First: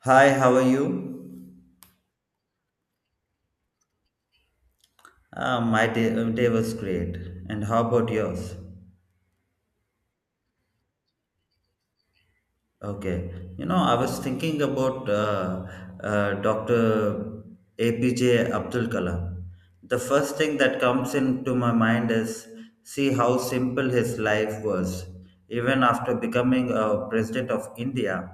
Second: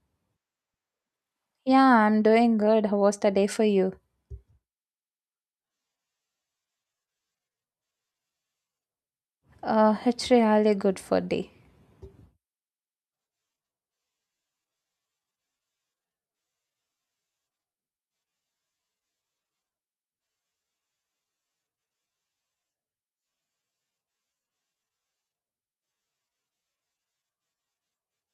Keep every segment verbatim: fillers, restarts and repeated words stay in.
Hi, how are you? Yeah, I'm doing good. How was the day for you? Uh, my day, uh, day was great. And how about yours? Uh, it's really good for day. Okay. You know, I was thinking about uh, uh, doctor A P J Abdul Kalam. The first thing that comes into my mind is see how simple his life was, even after becoming a president of India.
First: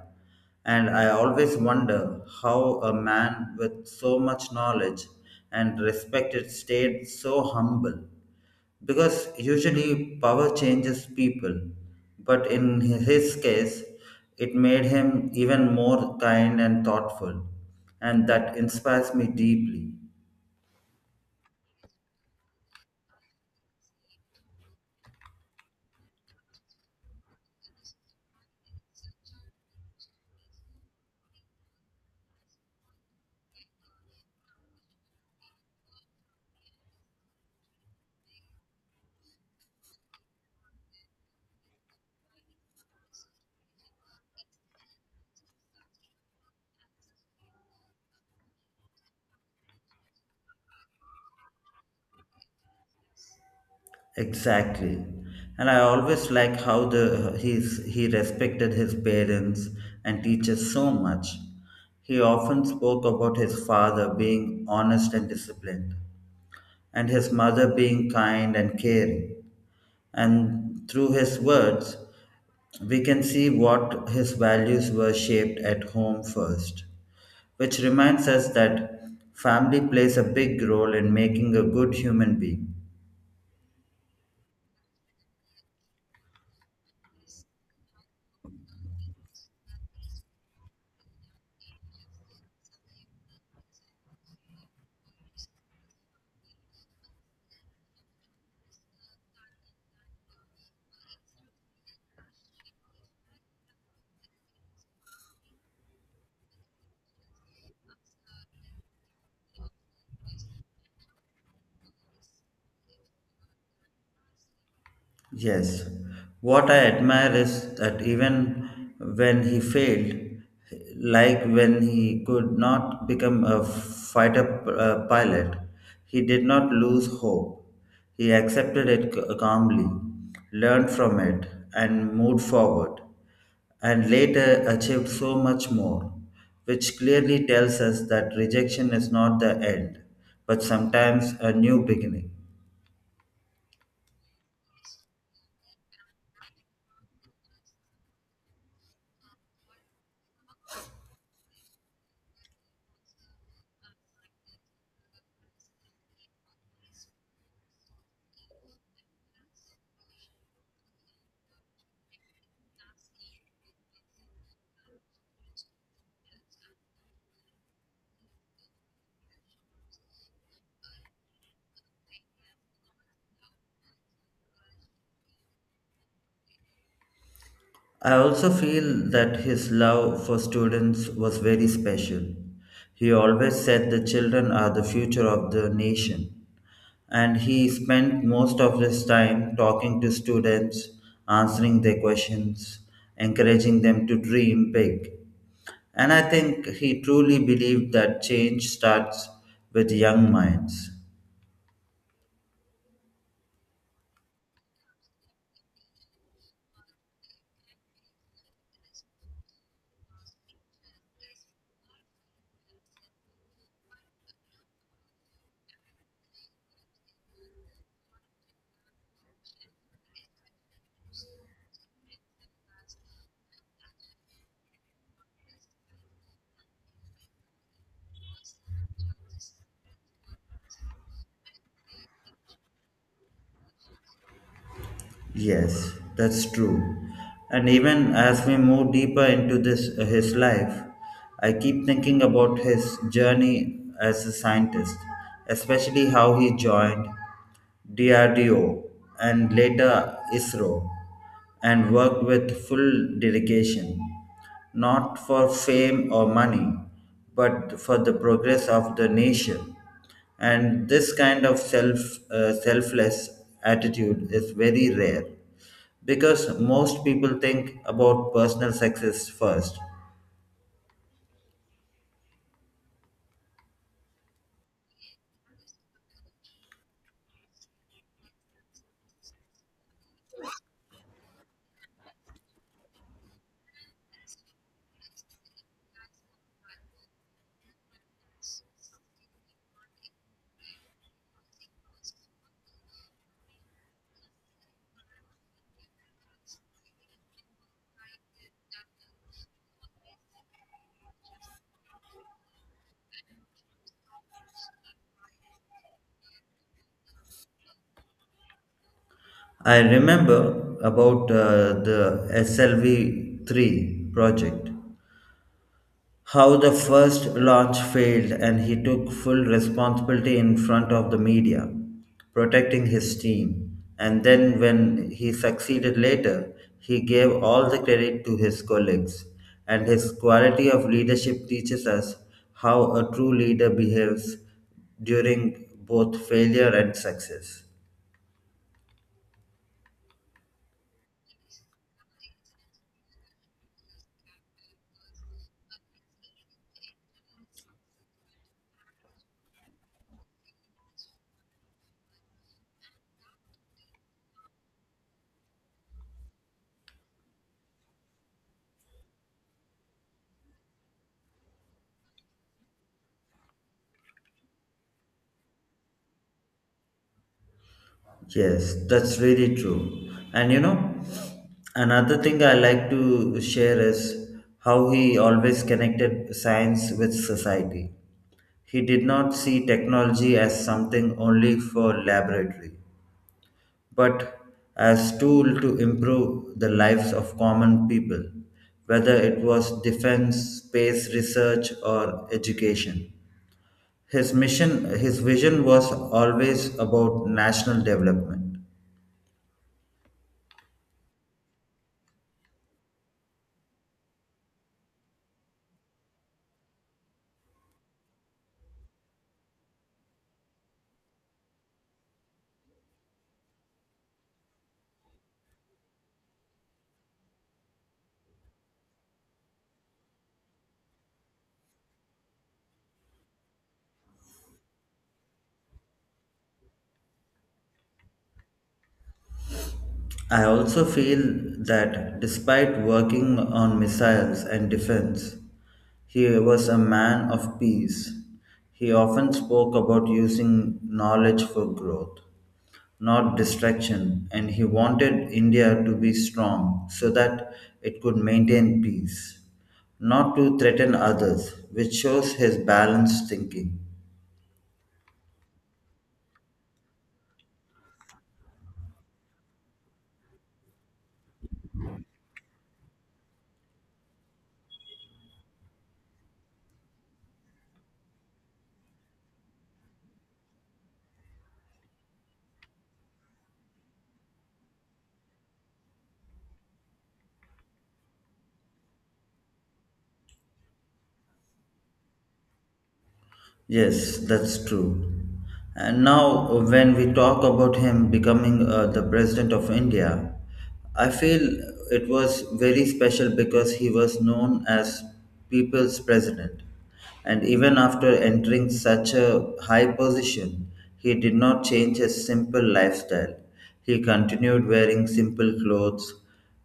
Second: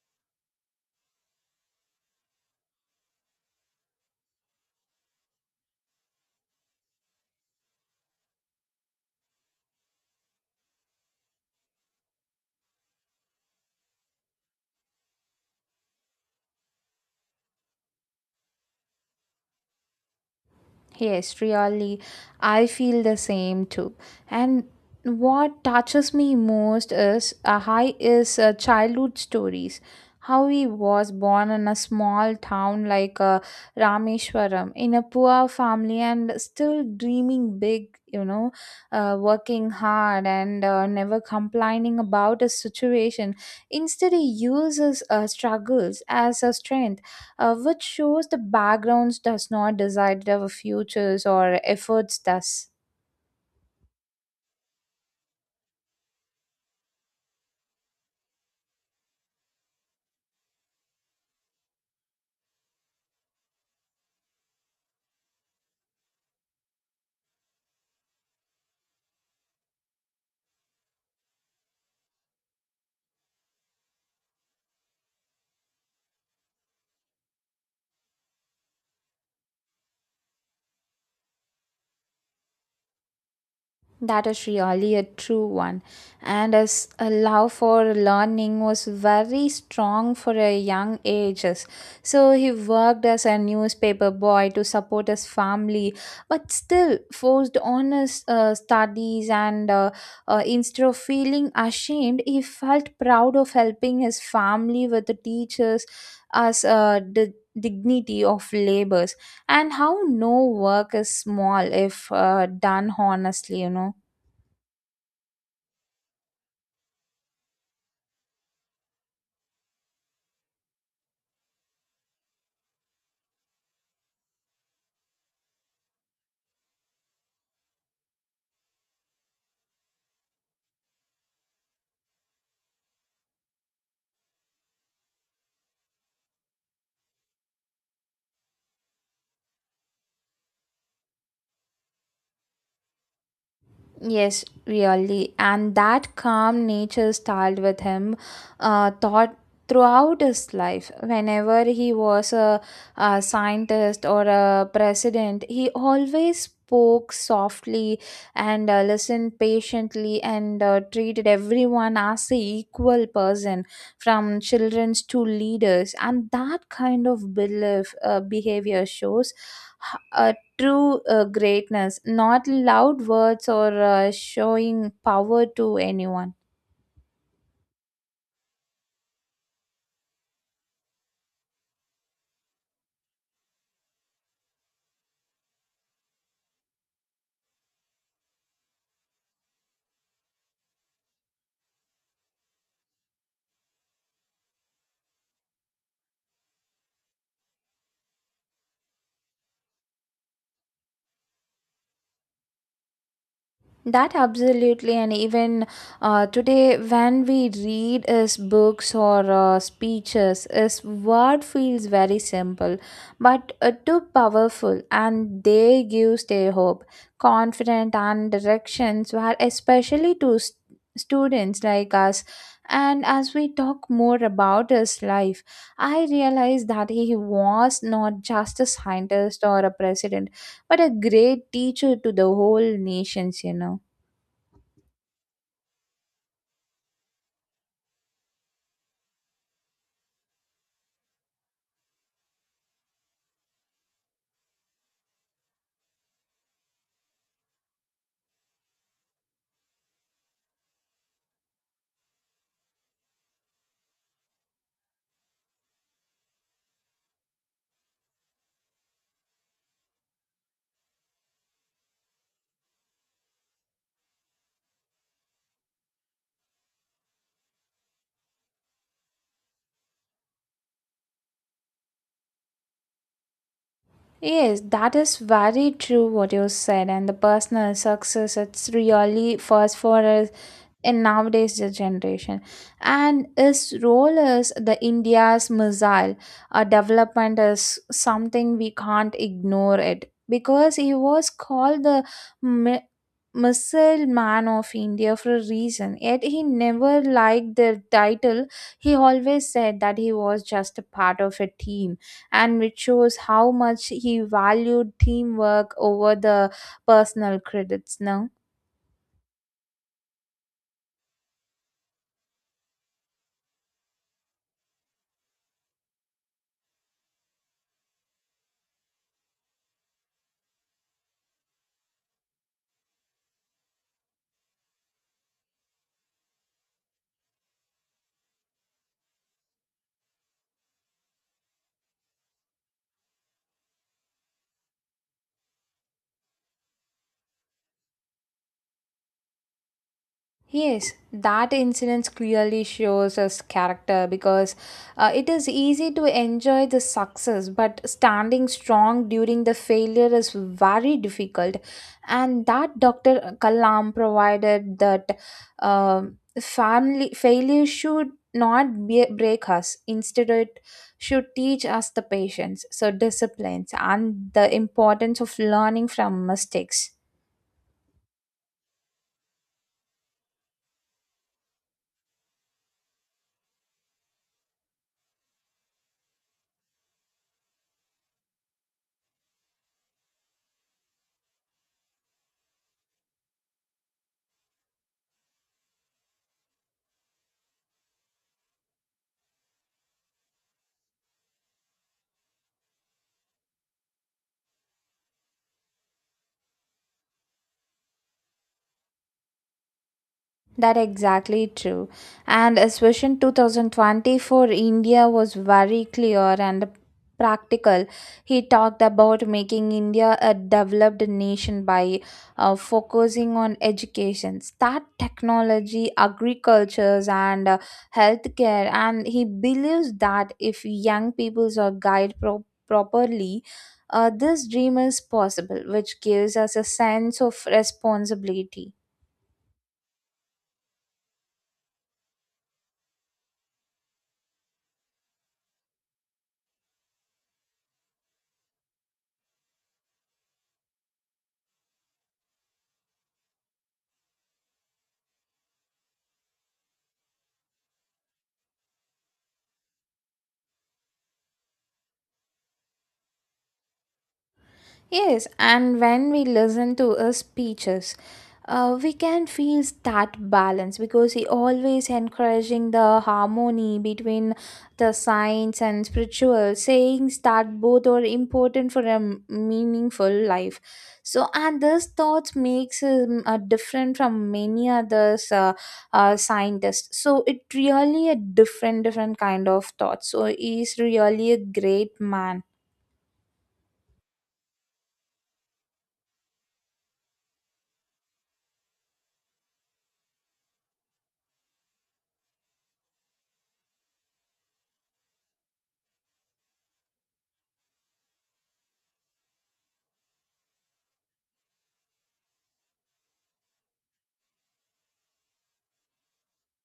And I always wonder how a man with so much knowledge and respect stayed so humble, because usually power changes people, but in his case it made him even more kind and thoughtful, and that inspires me deeply. Yes, really, I feel the same too. And what touches me most is uh, hi is uh, childhood stories. How he was born in a small town like uh, Rameshwaram in a poor family and still dreaming big, you know, uh, Working hard and uh, never complaining about his situation. Instead, he uses uh, struggles as a strength, uh, which shows the backgrounds does not decide our futures or efforts does. Exactly. And I always like how the he's he respected his parents and teachers so much. He often spoke about his father being honest and disciplined, and his mother being kind and caring. And through his words we can see what his values were, shaped at home first, which reminds us that family plays a big role in making a good human being. That is really a true one. And as a love for learning was very strong for a young ages. So he worked as a newspaper boy to support his family, but still forced on his uh, studies. And uh, uh, Instead of feeling ashamed, he felt proud of helping his family with the teachers as uh, the dignity of labors and how no work is small if uh, done honestly, you know. Yes, what I admire is that even when he failed, like when he could not become a fighter uh, pilot, he did not lose hope. He accepted it c- calmly, learned from it, and moved forward, and later achieved so much more, which clearly tells us that rejection is not the end, but sometimes a new beginning. Yes, really. And that calm nature stayed with him uh, thought throughout his life. Whenever he was a, a scientist or a president, he always spoke softly and uh, listened patiently and uh, treated everyone as a equal person, from children to leaders. And that kind of belief uh, behavior shows h- uh, true uh, greatness, not loud words or uh, showing power to anyone. I also feel that his love for students was very special. He always said the children are the future of the nation, and he spent most of his time talking to students, answering their questions, encouraging them to dream big. And I think he truly believed that change starts with young minds. That absolutely, and even uh, today, when we read his books or uh, speeches, his word feels very simple, but uh, too powerful, and they give their hope, confident, and directions were especially to st- students like us. And as we talk more about his life, I realize that he was not just a scientist or a president, but a great teacher to the whole nations. You know. Yes, that's true. And even as we move deeper into this uh, his life, I keep thinking about his journey as a scientist, especially how he joined D R D O and later ISRO, and worked with full dedication not for fame or money, but for the progress of the nation. And this kind of self uh, selfless attitude is very rare, because most people think about personal success first. Yes, that is very true what you said, and the personal success it's really first for us in nowadays the generation, and its role is the india's missile uh, development is something we can't ignore it because he was called the mi- missile man of india for a reason. Yet he never liked the title. He always said that he was just a part of a team, and which shows how much he valued teamwork over the personal credits now. I remember about uh, the S L V three project, how the first launch failed and he took full responsibility in front of the media, protecting his team. And then, when he succeeded later, he gave all the credit to his colleagues. And his quality of leadership teaches us how a true leader behaves during both failure and success. Yes, that incident clearly shows his character because uh, it is easy to enjoy the success, but standing strong during the failure is very difficult. And that doctor Kalam provided that um family failure should not be, break us. Instead, it should teach us the patience, so disciplines, and the importance of learning from mistakes. Yes, that's really true. And you know, another thing I like to share is how he always connected science with society. He did not see technology as something only for laboratory, but as tool to improve the lives of common people, whether it was defense, space research or education. His mission, his vision was always about national development. That exactly true. And especially twenty twenty-four, India was very clear and practical. He talked about making India a developed nation by uh, focusing on education, start technology, agricultures, and uh, healthcare. And he believes that if young peoples are guided pro- properly, uh, this dream is possible, which gives us a sense of responsibility. I also feel that despite working on missiles and defense, he was a man of peace. He often spoke about using knowledge for growth, not distraction, and he wanted India to be strong so that it could maintain peace, not to threaten others, which shows his balanced thinking. Yes, and when we listen to his speeches, uh, we can feel that balance because he always encouraging the harmony between the science and spiritual, saying that both are important for a m- meaningful life. So, and this thought makes him uh, different from many others uh, uh, scientists. So, it really a different, different kind of thought. So, he is really a great man. Yes, that's true. And now, uh, when we talk about him becoming uh, the president of India, I feel it was very special because he was known as people's president. And even after entering such a high position, he did not change his simple lifestyle. He continued wearing simple clothes,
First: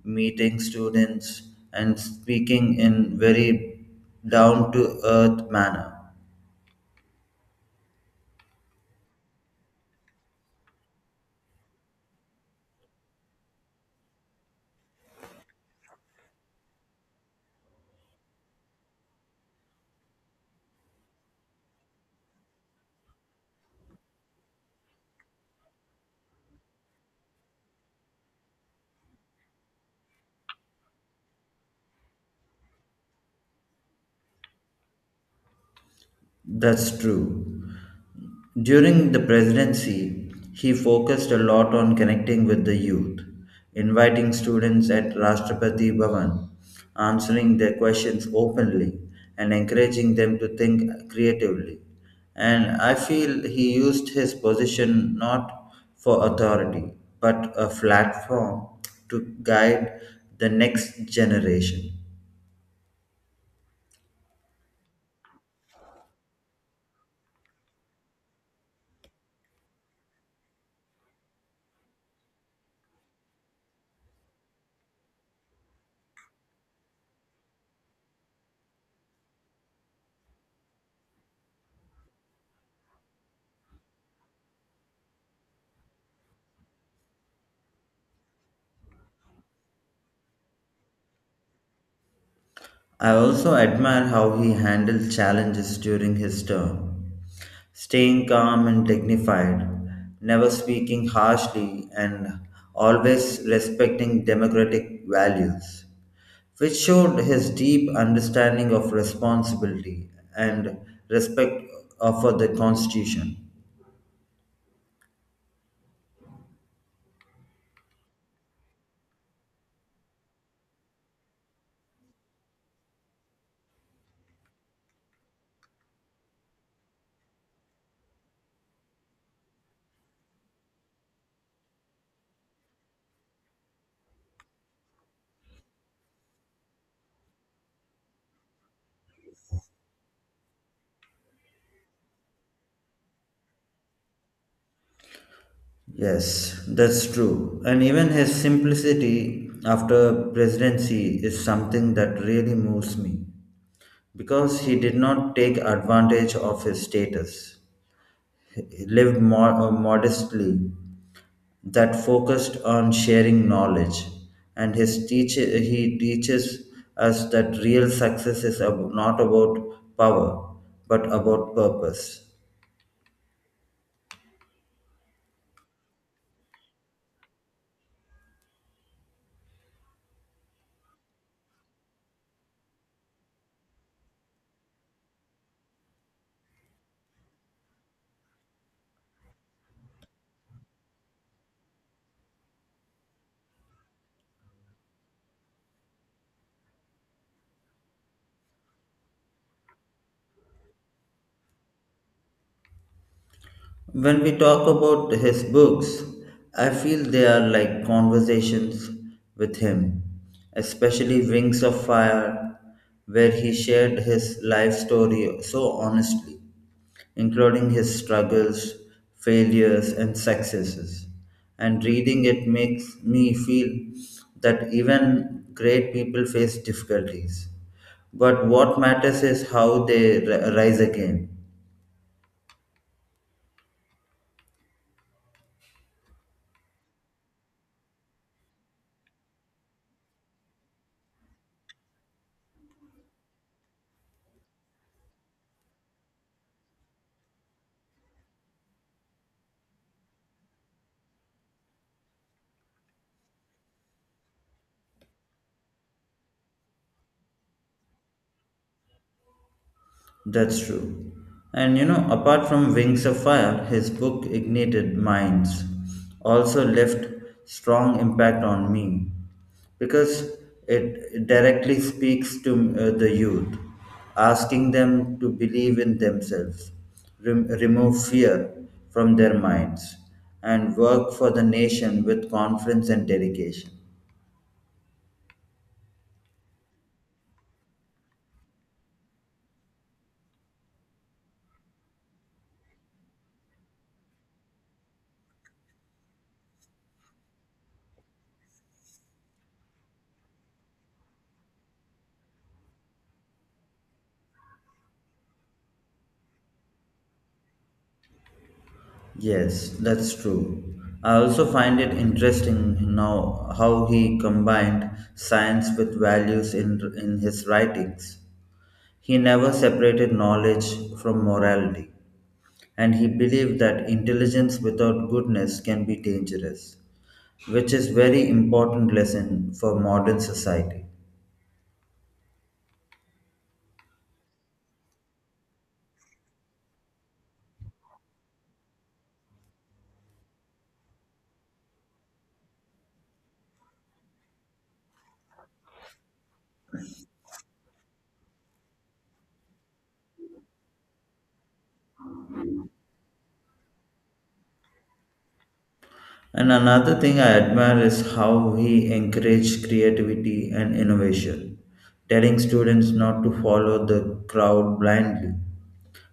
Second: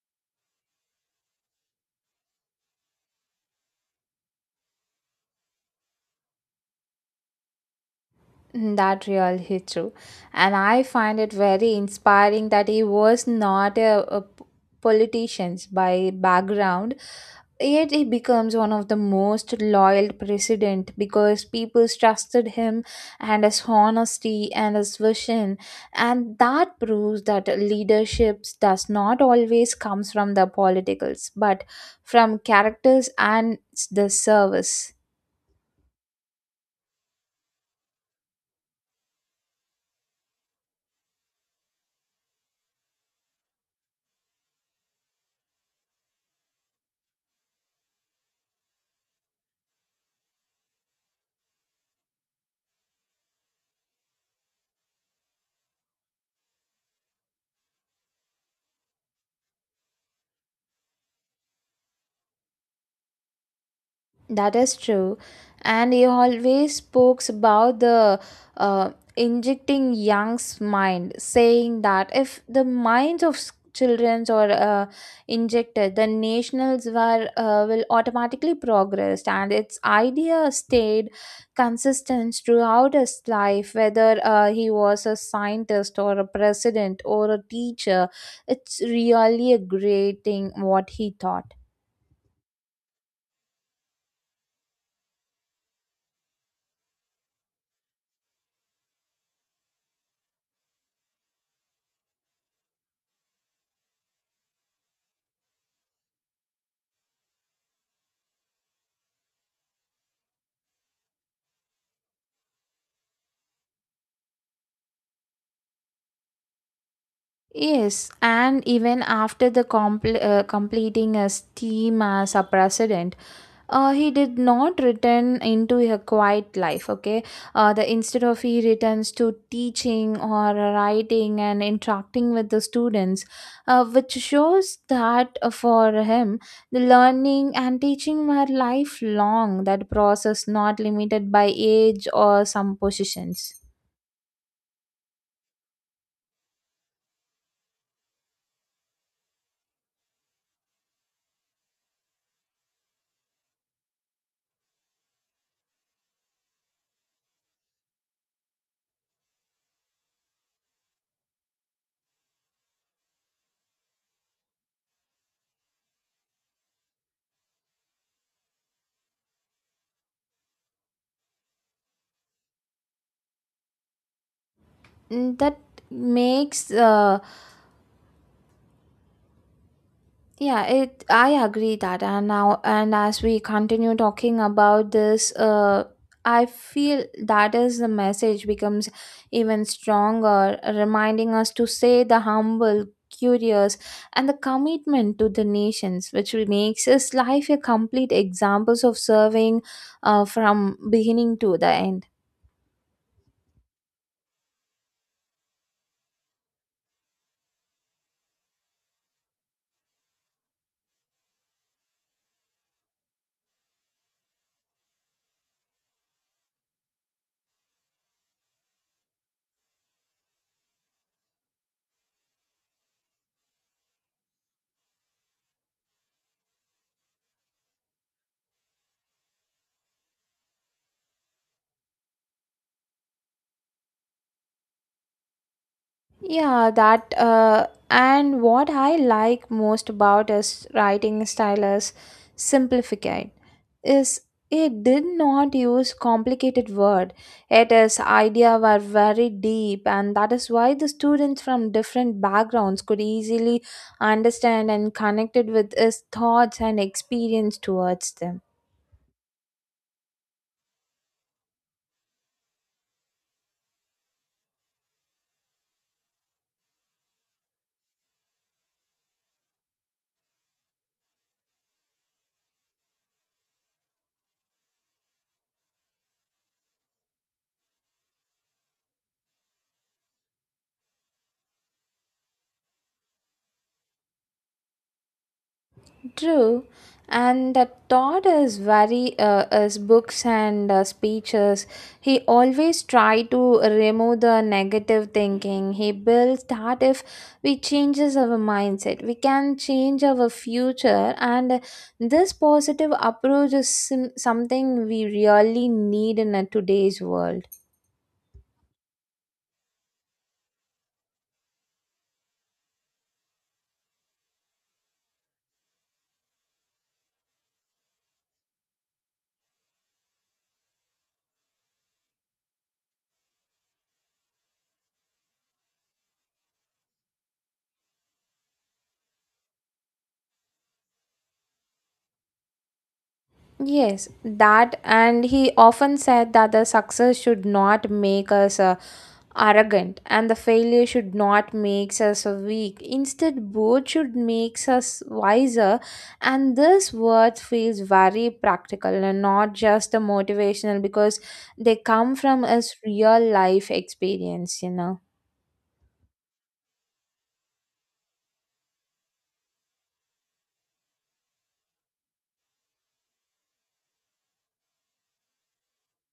meeting students, and speaking in very down to earth manner. Mm. That really is true. And I find it very inspiring that he was not a, a p- politician by background, yet he becomes one of the most loyal president because people trusted him and his honesty and his vision. And that proves that leadership does not always comes from the politicals, but from characters and the service. That's true. During the presidency, he focused a lot on connecting with the youth, inviting students at Rashtrapati Bhavan, answering their questions openly, and encouraging them to think creatively. And I feel he used his position not for authority, but a platform to guide the next generation. That is true. And he always spoke about the uh, injecting young's mind, saying that if the minds of children are uh, injected, the nationals were uh, will automatically progress. And its idea stayed consistent throughout his life, whether uh, he was a scientist or a president or a teacher. It's really a great thing what he taught. I also admire how he handled challenges during his term, staying calm and dignified, never speaking harshly, and always respecting democratic values, which showed his deep understanding of responsibility and respect for the Constitution. Yes, and even after the compl- uh, completing his team as a president, uh, he did not return into a quiet life. Okay, uh, the instead of he returns to teaching or writing and interacting with the students, uh, which shows that uh, for him the learning and teaching were lifelong. That process not limited by age or some positions. Yes, that's true. And even his simplicity after presidency is something that really moves me, because he did not take advantage of his status. He lived mo- uh, modestly, that focused on sharing knowledge, and his teach- he teaches us that real success is ab- not about power but about purpose. Mm. That makes uh, Yeah, it I agree that. And now, and as we continue talking about this, uh I feel that is the message becomes even stronger, reminding us to say the humble, curious, and the commitment to the nations, which will makes his life a complete examples of serving uh, from beginning to the end. When we talk about his books, I feel they are like conversations with him, especially Wings of Fire, where he shared his life story so honestly, including his struggles, failures, and successes. And reading it makes me feel that even great people face difficulties. But what matters is how they ri- rise again. Yeah, that uh, And what I like most about his writing style is simplified is it did not use complicated word, it is idea were very deep, and that is why the students from different backgrounds could easily understand and connected with his thoughts and experience towards them. That's true. And you know, apart from Wings of Fire, his book Ignited Minds also left strong impact on me, because it directly speaks to uh, the youth, asking them to believe in themselves, rem- remove fear from their minds, and work for the nation with confidence and dedication. True, and the thought is very uh, is books and uh, speeches. He always try to remove the negative thinking. He builds that if we changes our mindset, we can change our future. And this positive approach is sim- something we really need in a today's world. Yes, that's true. I also find it interesting now how he combined science with values in, in his writings. He never separated knowledge from morality, and he believed that intelligence without goodness can be dangerous, which is very important lesson for modern society. Yes, that, and he often said that the success should not make us uh, arrogant, and the failure should not make us weak. Instead both should make us wiser, and this word feels very practical and not just a motivational because they come from us real life experience you know And another thing I admire is how he encouraged creativity and innovation, telling students not to follow the crowd blindly,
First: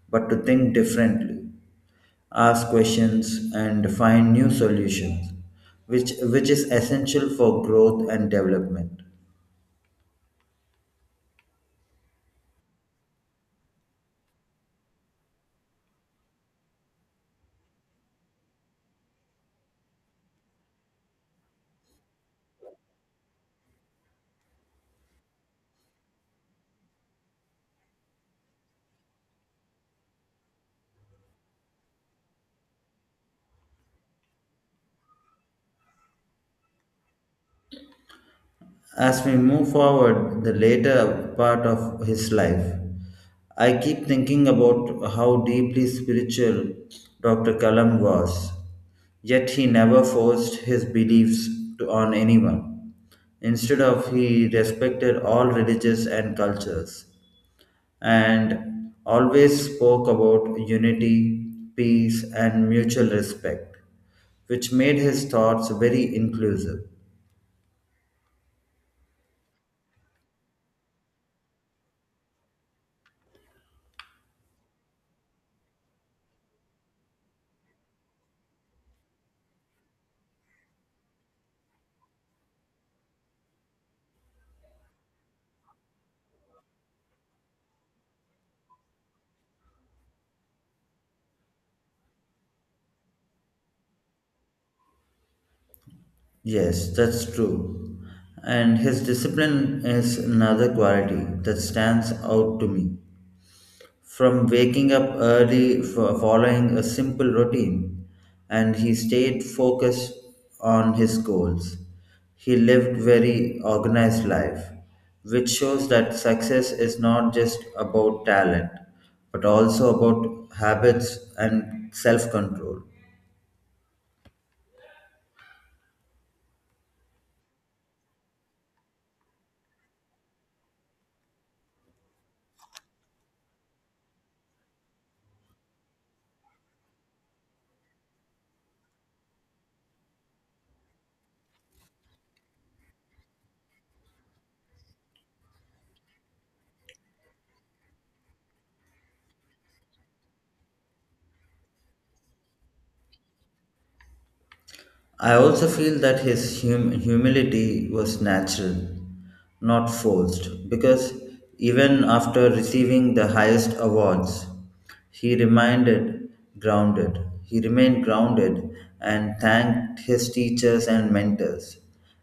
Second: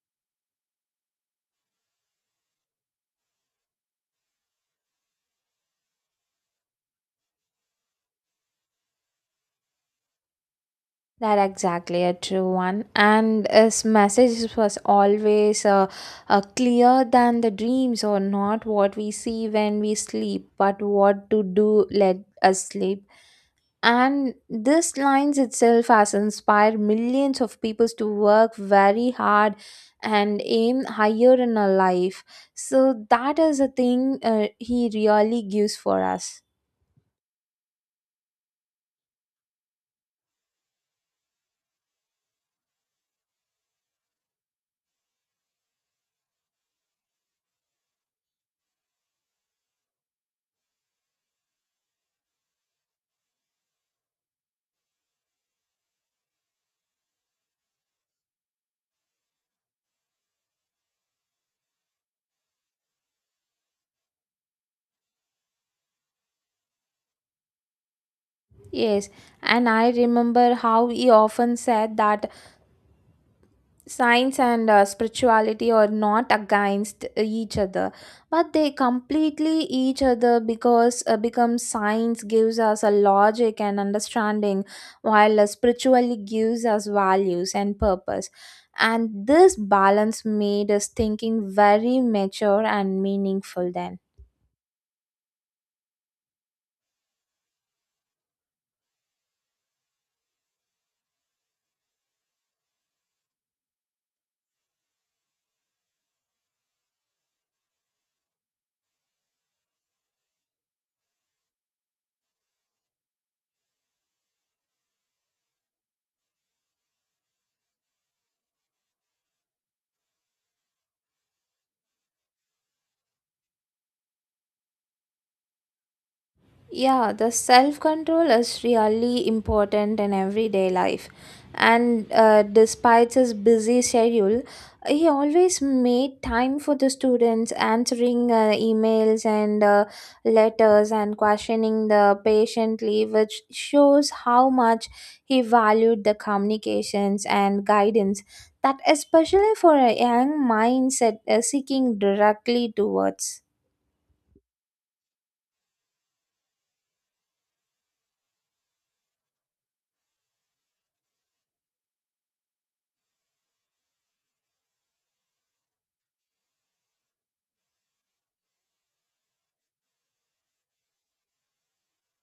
but to think differently, ask questions, and find new solutions, which, which is essential for growth and development. That exactly a true one, and his message was always uh, uh, clear than the dreams or not what we see when we sleep but what to do let us sleep. And this lines itself has inspired millions of people to work very hard and aim higher in a life. So that is a thing uh, he really gives for us. As we move forward, the later part of his life, I keep thinking about how deeply spiritual doctor Kalam was, yet he never forced his beliefs to, on anyone. Instead of he respected all religions and cultures, and always spoke about unity, peace and mutual respect, which made his thoughts very inclusive. Yes, and I remember how he often said that science and uh, spirituality are not against each other but they completely each other because uh, becomes science gives us a logic and understanding, while uh, spiritually gives us values and purpose. And this balance made us thinking very mature and meaningful then. Yes, that's true. And his discipline is another quality that stands out to me. From waking up early, for following a simple routine, and he stayed focused on his goals. He lived very organized life, which shows that success is not just about talent, but also about habits and self-control. Yeah, the self control is really important in everyday life. And uh, despite his busy schedule, he always made time for the students, answering uh, emails and uh, letters and questioning the patiently, which shows how much he valued the communications and guidance. That especially for a young mindset uh, seeking directly towards. I also feel that his hum- humility was natural, not forced, because even after receiving the highest awards, he reminded grounded. He remained grounded and thanked his teachers and mentors,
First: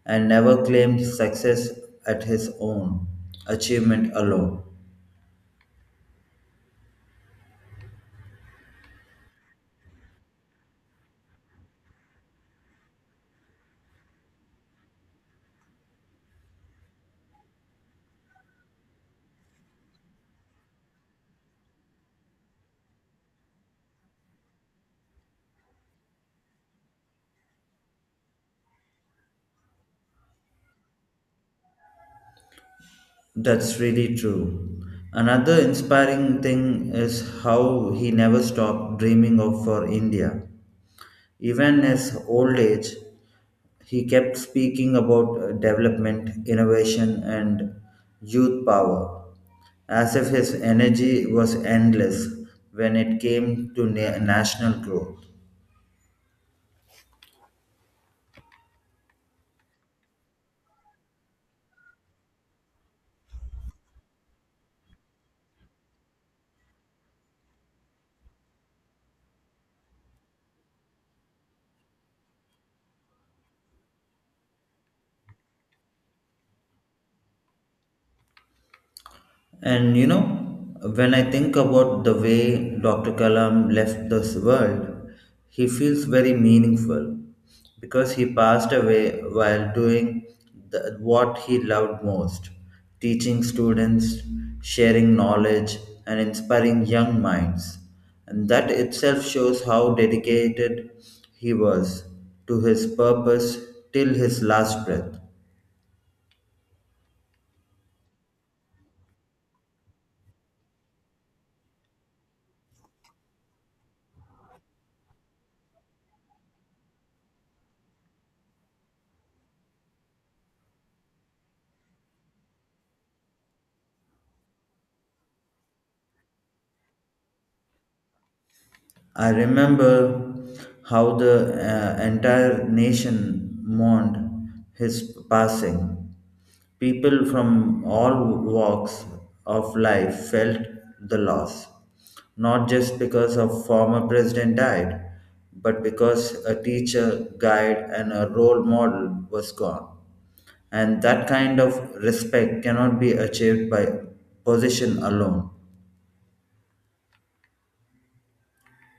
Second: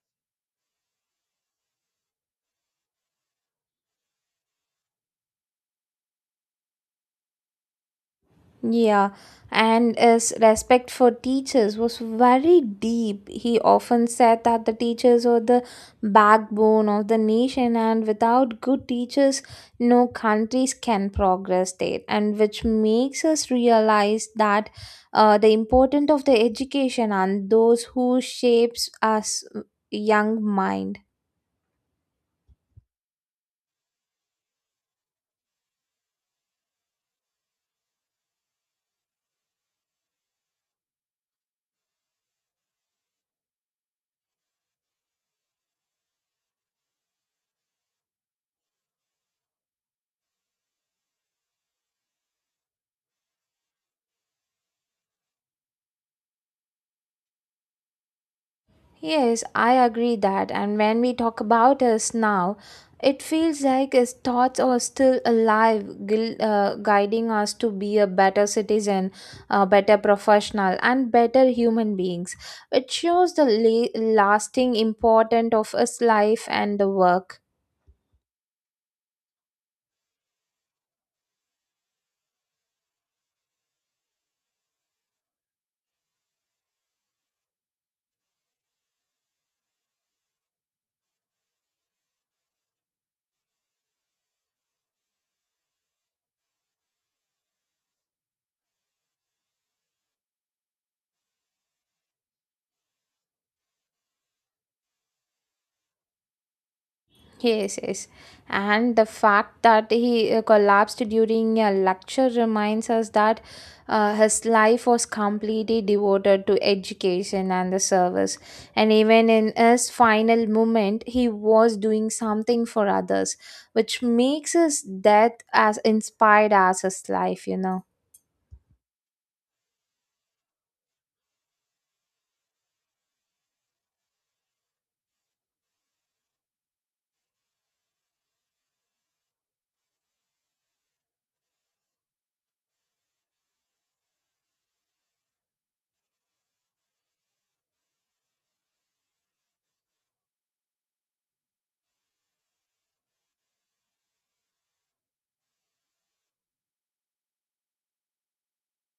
and never claimed success at his own achievement alone. Yeah, and his respect for teachers was very deep. He often said that the teachers are the backbone of the nation, and without good teachers, no countries can progress there. And which makes us realize that uh, the importance of the education and those who shapes us uh, young mind. That's really true. Another inspiring thing is how he never stopped dreaming of for India. Even as old age, he kept speaking about uh, development, innovation, and youth power, as if his energy was endless when it came to na- national growth. Yes, I agree that. And when we talk about us now, it feels like his thoughts are still alive, gui- uh, guiding us to be a better citizen, a better professional, and better human beings. It shows the la- lasting importance of his life and the work. And you know, when I think about the way doctor Kalam left this world, he feels very meaningful because he passed away while doing the, what he loved most: teaching students, sharing knowledge, and inspiring young minds. And that itself shows how dedicated he was to his purpose till his last breath. Yes, yes. And the fact that he uh, collapsed during a lecture reminds us that uh, his life was completely devoted to education and the service. And even in his final moment, he was doing something for others, which makes his death as inspired as his life, you know. I remember how the uh, entire nation mourned his passing. People from all walks of life felt the loss, not just because a former president died, but because a teacher, guide, and a role model was gone. And that kind of respect cannot be achieved by position alone.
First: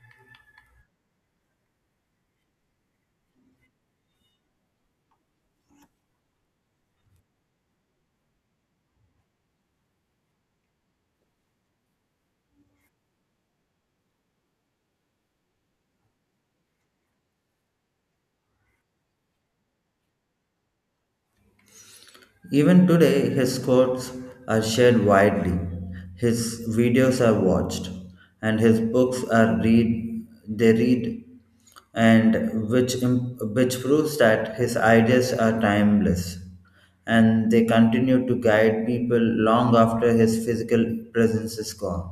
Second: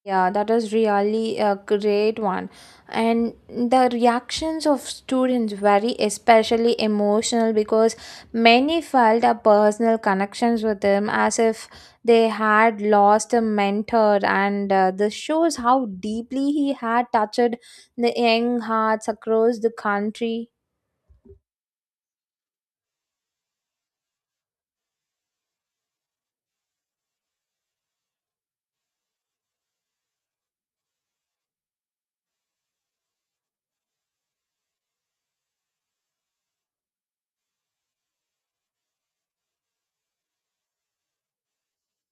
Yeah, that is really a great one. And the reactions of students very especially emotional because many felt a personal connections with them as if they had lost a mentor, and uh, this shows how deeply he had touched the young hearts across the country. Even today, his quotes are shared widely, his videos are watched, and his books are read. They read, and which im- which proves that his ideas are timeless, and they continue to guide people long after his physical presence is gone.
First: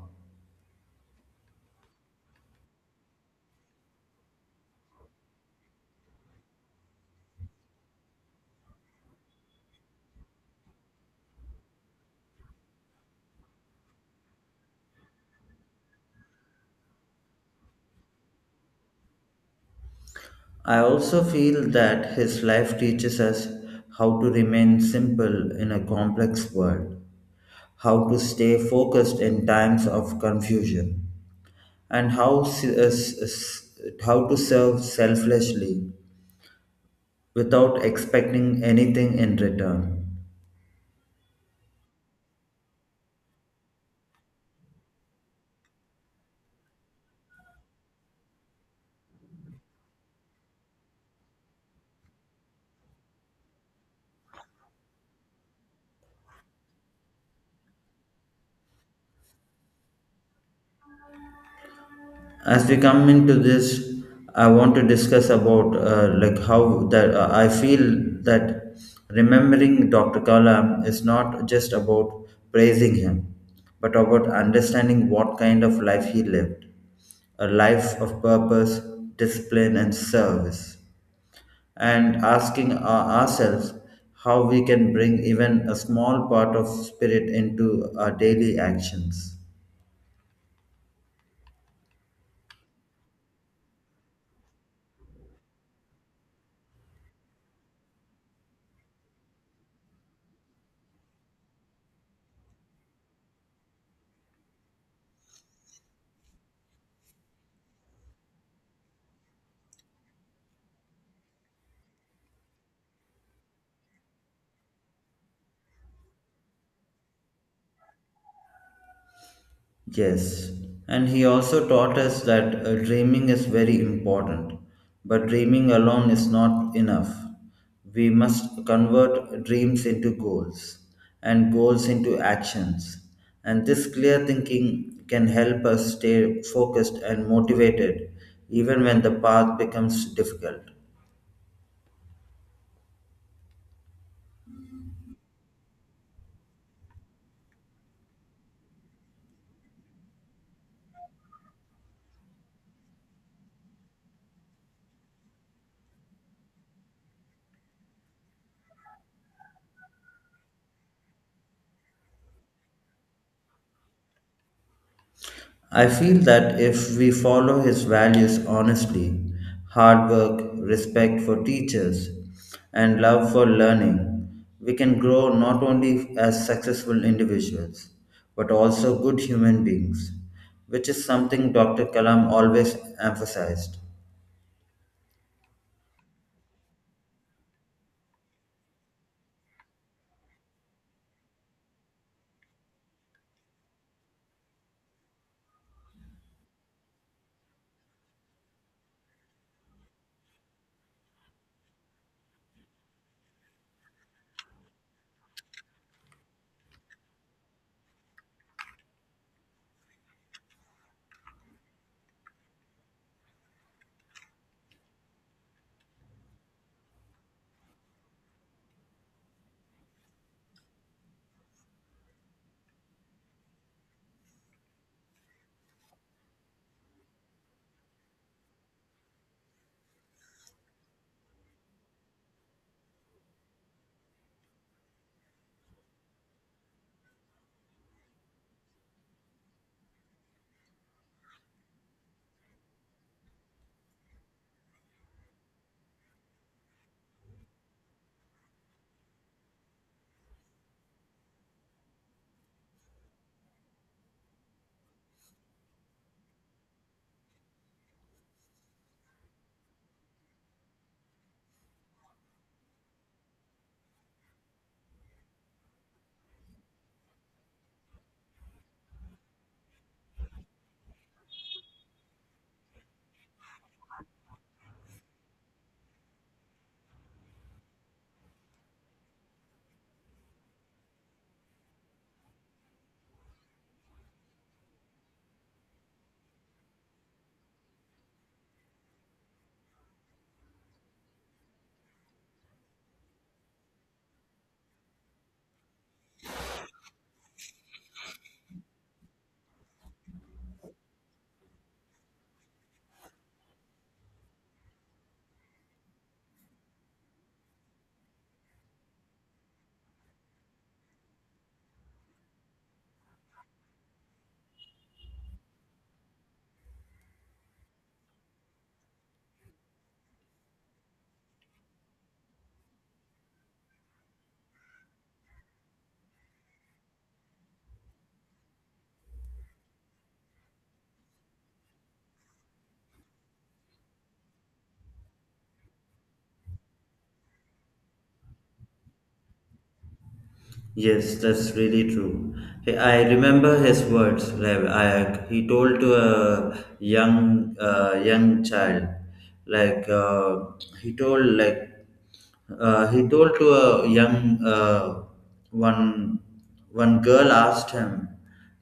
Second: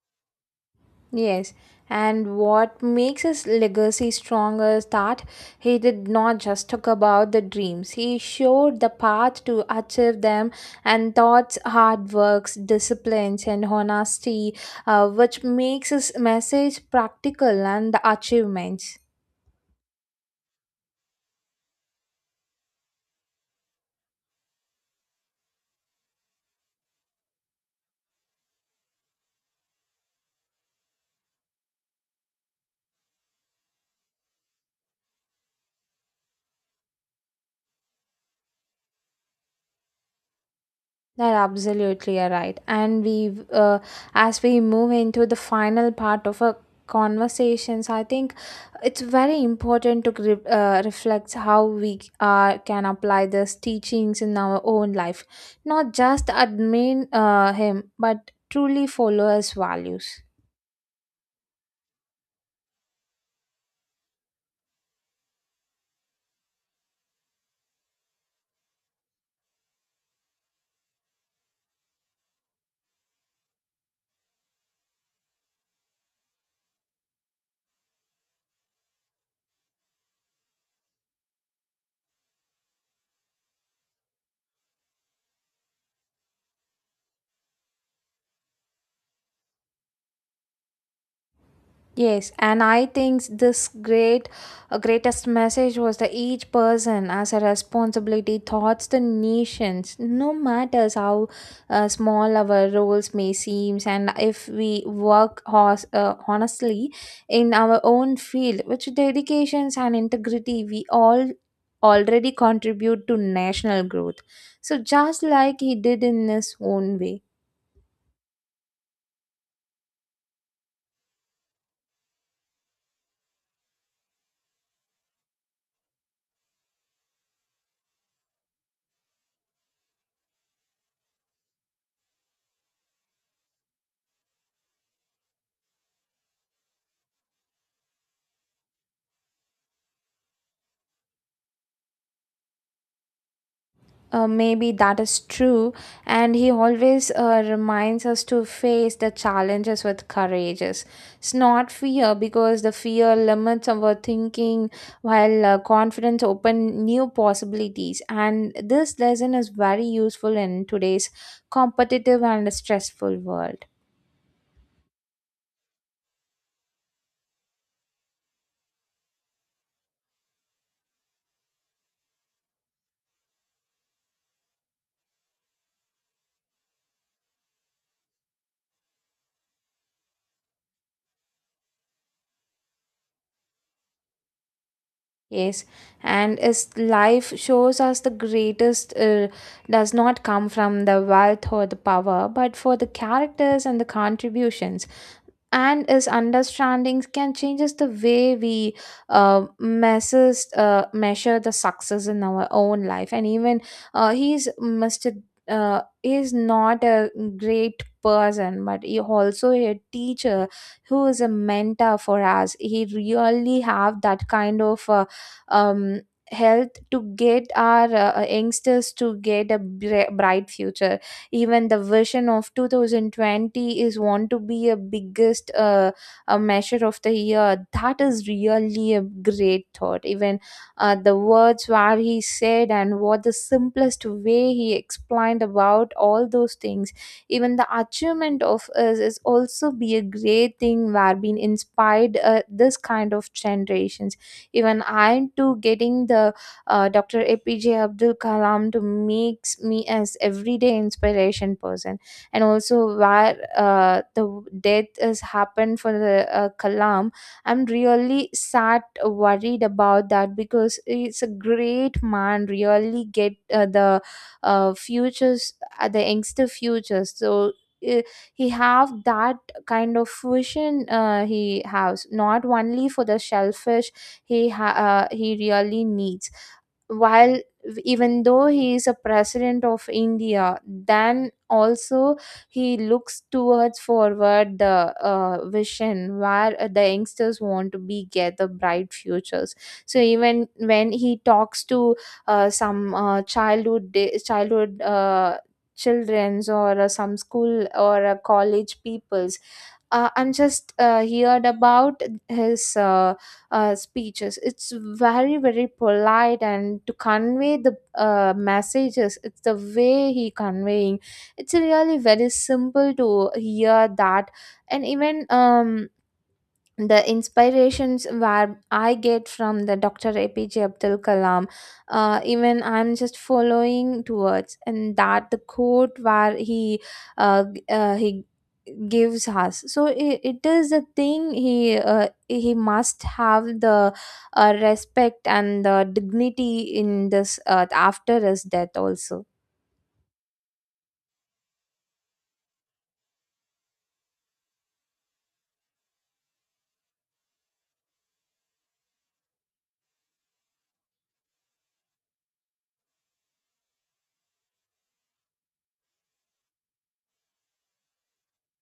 Yes, and what makes his legacy stronger is that he did not just talk about the dreams. He showed the path to achieve them and thoughts, hard works, disciplines, and honesty, uh, which makes his message practical and the achievements. I also feel that his life teaches us how to remain simple in a complex world, how to stay focused in times of confusion, and how, s- uh, s- s- how to serve selflessly without expecting anything in return. That absolutely are right. And we, uh, as we move into the final part of our conversations, I think it's very important to gri- uh, reflect how we uh, can apply these teachings in our own life, not just admin uh, him, but truly follow his values. As we come into this, I want to discuss about uh, like how that uh, I feel that remembering Dr. Kalam is not just about praising him, but about understanding what kind of life he lived, a life of purpose, discipline and service, and asking our- ourselves how we can bring even a small part of spirit into our daily actions. Yes, and I think this great, uh, greatest message was that each person as a responsibility towards the nations, no matters how uh, small our roles may seem, and if we work hos- uh, honestly in our own field, which dedications and integrity we all already contribute to national growth. So just like he did in his own way. Yes, and he also taught us that uh, dreaming is very important, but dreaming alone is not enough. We must convert dreams into goals and goals into actions. And this clear thinking can help us stay focused and motivated even when the path becomes difficult. Uh, maybe that is true, and he always uh, reminds us to face the challenges with courage. It's not fear because the fear limits our thinking, while uh, confidence open new possibilities. And this lesson is very useful in today's competitive and stressful world. I feel that if we follow his values honestly, hard work, respect for teachers, and love for learning, we can grow not only as successful individuals, but also good human beings, which is something doctor Kalam always emphasized. Yes, and as life shows us the greatest uh, does not come from the wealth or the power, but for the characters and the contributions, and his understandings can changes the way we uh, messes uh, measure the success in our own life. And even uh, he's mr uh, is not a great person but he also a teacher who is a mentor for us. He really have that kind of uh, um, health to get our uh, youngsters to get a bri- bright future. Even the version of two thousand twenty is want to be a biggest uh, a measure of the year, that is really a great thought. Even uh, the words where he said and what the simplest way he explained about all those things, even the achievement of us is also be a great thing where being inspired uh, this kind of generations. Even I too getting the uh, doctor A P J Abdul Kalam to makes me as everyday inspiration person. And also where uh, the death has happened for the uh, Kalam, I'm really sad, worried about that because it's a great man. Really get uh, the uh, futures, uh, the youngster futures. So. uh, he have that kind of vision. Uh, he has not only for the shellfish. He ha- uh, he really needs, while even though he is a president of india, then also he looks towards forward the uh, vision where uh, the youngsters want to be get the bright futures. So even when he talks to uh, some uh, childhood day, childhood uh, children's or uh, some school or uh, college people, uh, I'm just uh, heard about his uh, uh, speeches. It's very very polite and to convey the uh, messages. It's the way he conveying. It's really very simple to hear that, and even um the inspirations where I get from the doctor A P J Abdul Kalam, uh, even I'm just following towards, and that the quote where he uh, g- uh, he gives us. So it, it is a thing he uh, he must have the uh, respect and the dignity in this earth after his death also. Yes, that's really true. He- I remember his words. Like I, he told to a young, uh, young child, like uh, he told like uh, he told to a young uh, one one girl asked him,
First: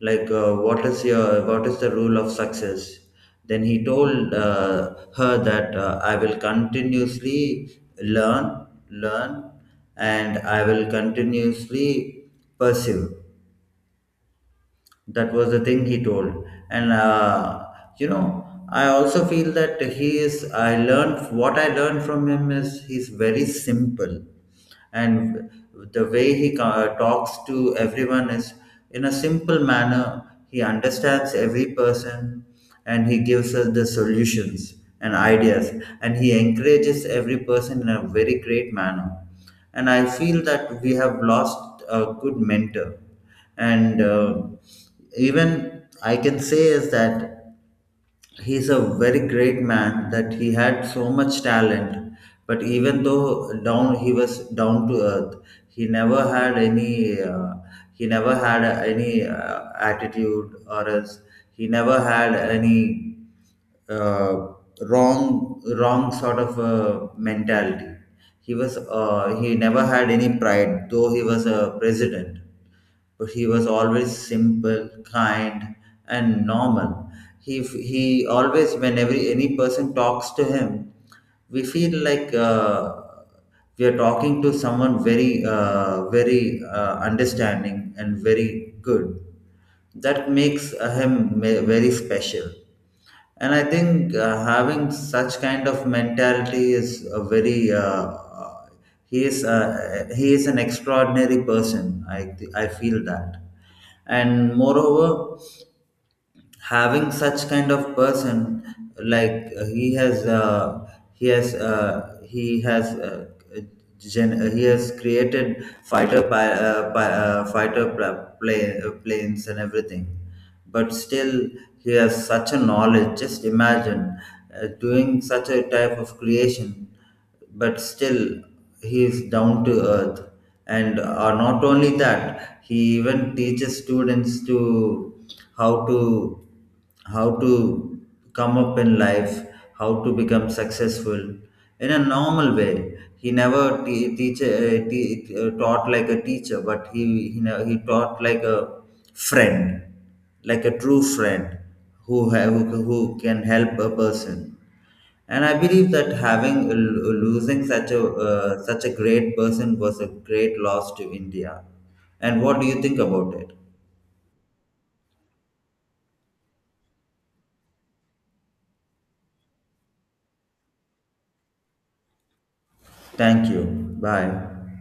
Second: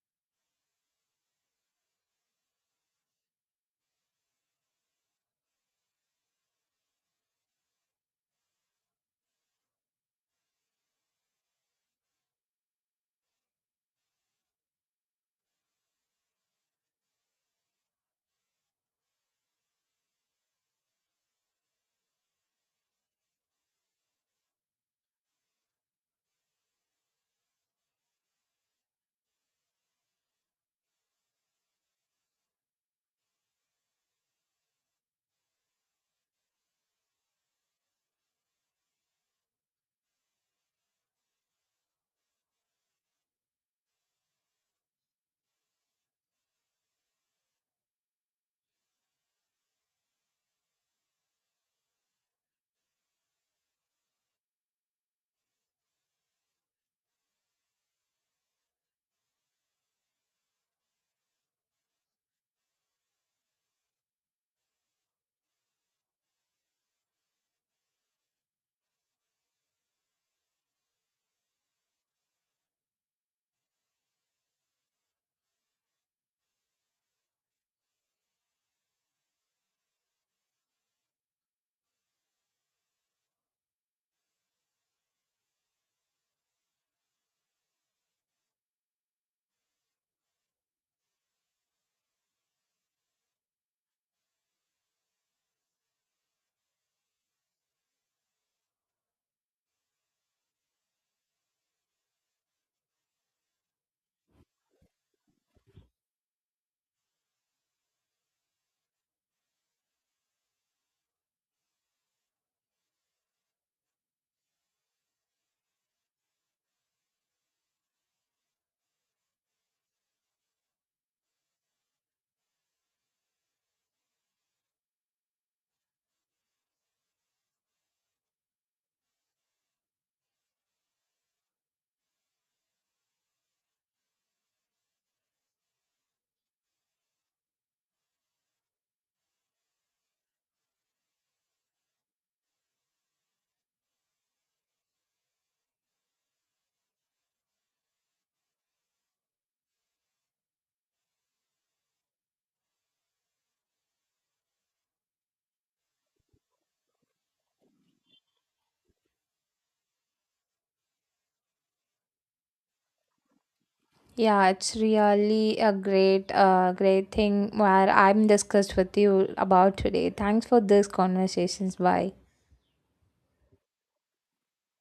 like uh, what is your what is the rule of success. Then he told uh, her that uh, I will continuously learn learn, and I will continuously pursue. That was the thing he told. And uh, you know, I also feel that he is I learned, what I learned from him is he's very simple, and the way he co- talks to everyone is in a simple manner. He understands every person, and he gives us the solutions and ideas, and he encourages every person in a very great manner. And I feel that we have lost a good mentor. And uh, Even I can say is that he's a very great man, that he had so much talent, but even though down he was down to earth. He never had any uh, he never had any uh, attitude or else. He never had any uh, wrong wrong sort of uh, mentality. He was uh, he never had any pride though he was a president, but he was always simple, kind, and normal. He he always, when every any person talks to him, we feel like uh, we are talking to someone very uh, very uh, understanding and very good, that makes uh, him ma- very special. And I think uh, having such kind of mentality is a very uh, uh, he is uh, he is an extraordinary person, i th- I feel that. And moreover, having such kind of person, like uh, he has uh, he has uh, he has uh, gen- uh, he has created fighter pi- uh, pi- uh, fighter pla- plane, uh, planes and everything, but still he has such a knowledge. Just imagine, uh, doing such a type of creation, but still he is down to earth. And uh, not only that, he even teaches students to how to how to come up in life, how to become successful in a normal way. He never te- teach, uh, te- uh, taught like a teacher, but he he, ne- he taught like a friend, like a true friend, who, ha- who who can help a person. And I believe that having uh, losing such a uh, such a great person was a great loss to India. And what do you think about it? Yeah, it's really a great, uh, great thing where I'm discussed with you about today. Thanks for this conversations. Bye. Thank you. Bye.